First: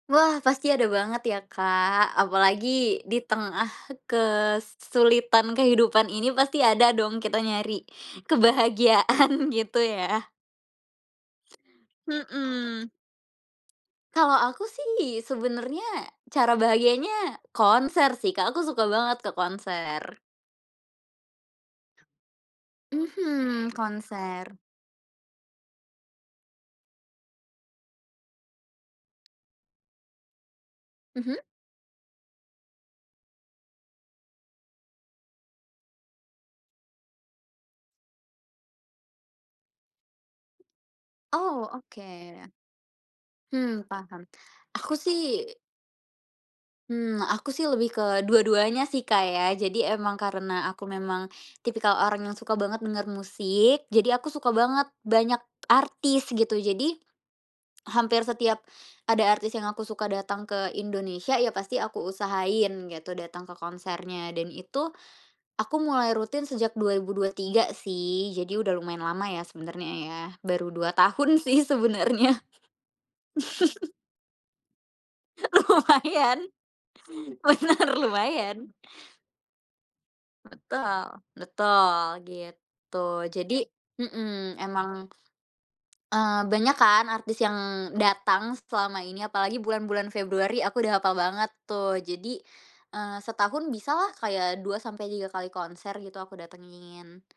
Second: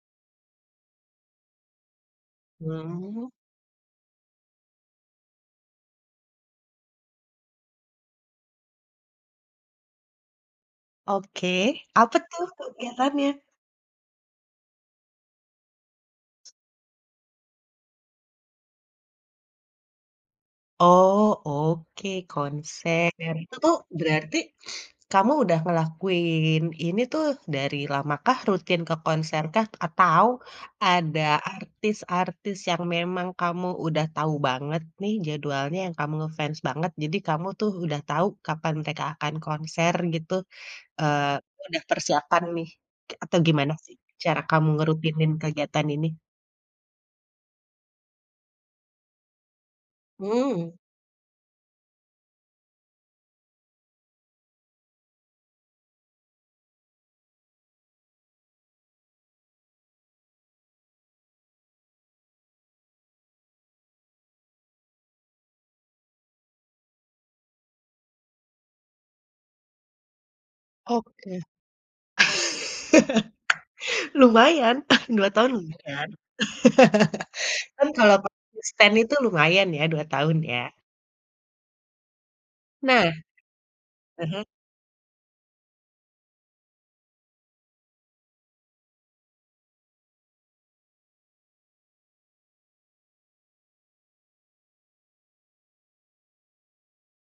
Wah, pasti ada banget ya, Kak. Apalagi di Hmm. tengah kesulitan kehidupan ini pasti ada dong kita nyari kebahagiaan gitu ya. Oke, apa tuh Mhm. kegiatannya? Kalau aku sih, sebenernya cara bahagianya konser sih, Kak. Aku suka banget ke konser. Oh, oke, konser. Itu Mhm, tuh, berarti konser. kamu udah ngelakuin ini tuh dari lama kah, rutin ke konser kah? Atau ada Mhm. artis-artis yang memang kamu udah tahu banget nih jadwalnya yang kamu nge-fans banget, jadi kamu tuh udah tahu kapan mereka akan konser gitu, eee, Oh, udah persiapan oke. nih. K atau gimana Hmm, sih paham. cara kamu Aku ngerutinin sih kegiatan ini? Hmm, aku sih lebih ke dua-duanya sih, Kak, ya. Jadi emang karena Mmm. aku memang tipikal orang yang suka banget denger musik, jadi aku suka banget banyak artis gitu. Jadi, hampir setiap ada artis yang aku suka datang ke Indonesia, ya pasti aku usahain gitu datang ke konsernya, dan itu, aku mulai rutin sejak 2023 sih, jadi udah lumayan lama ya sebenernya ya. Baru 2 Oke. tahun sih sebenernya. Lumayan, 2 tahun lumayan. Lumayan, bener, Kan kalau pa [unintelligible] lumayan. konsiten itu lumayan ya, 2 tahun ya. Betul, betul gitu. Nah Jadi aha. mhm, emang eee, banyak kan artis yang datang selama ini, apalagi bulan-bulan Februari. Aku udah hapal banget tuh, jadi, eee, setahun bisalah kayak 2 sampai 3 kali konser gitu aku datengin.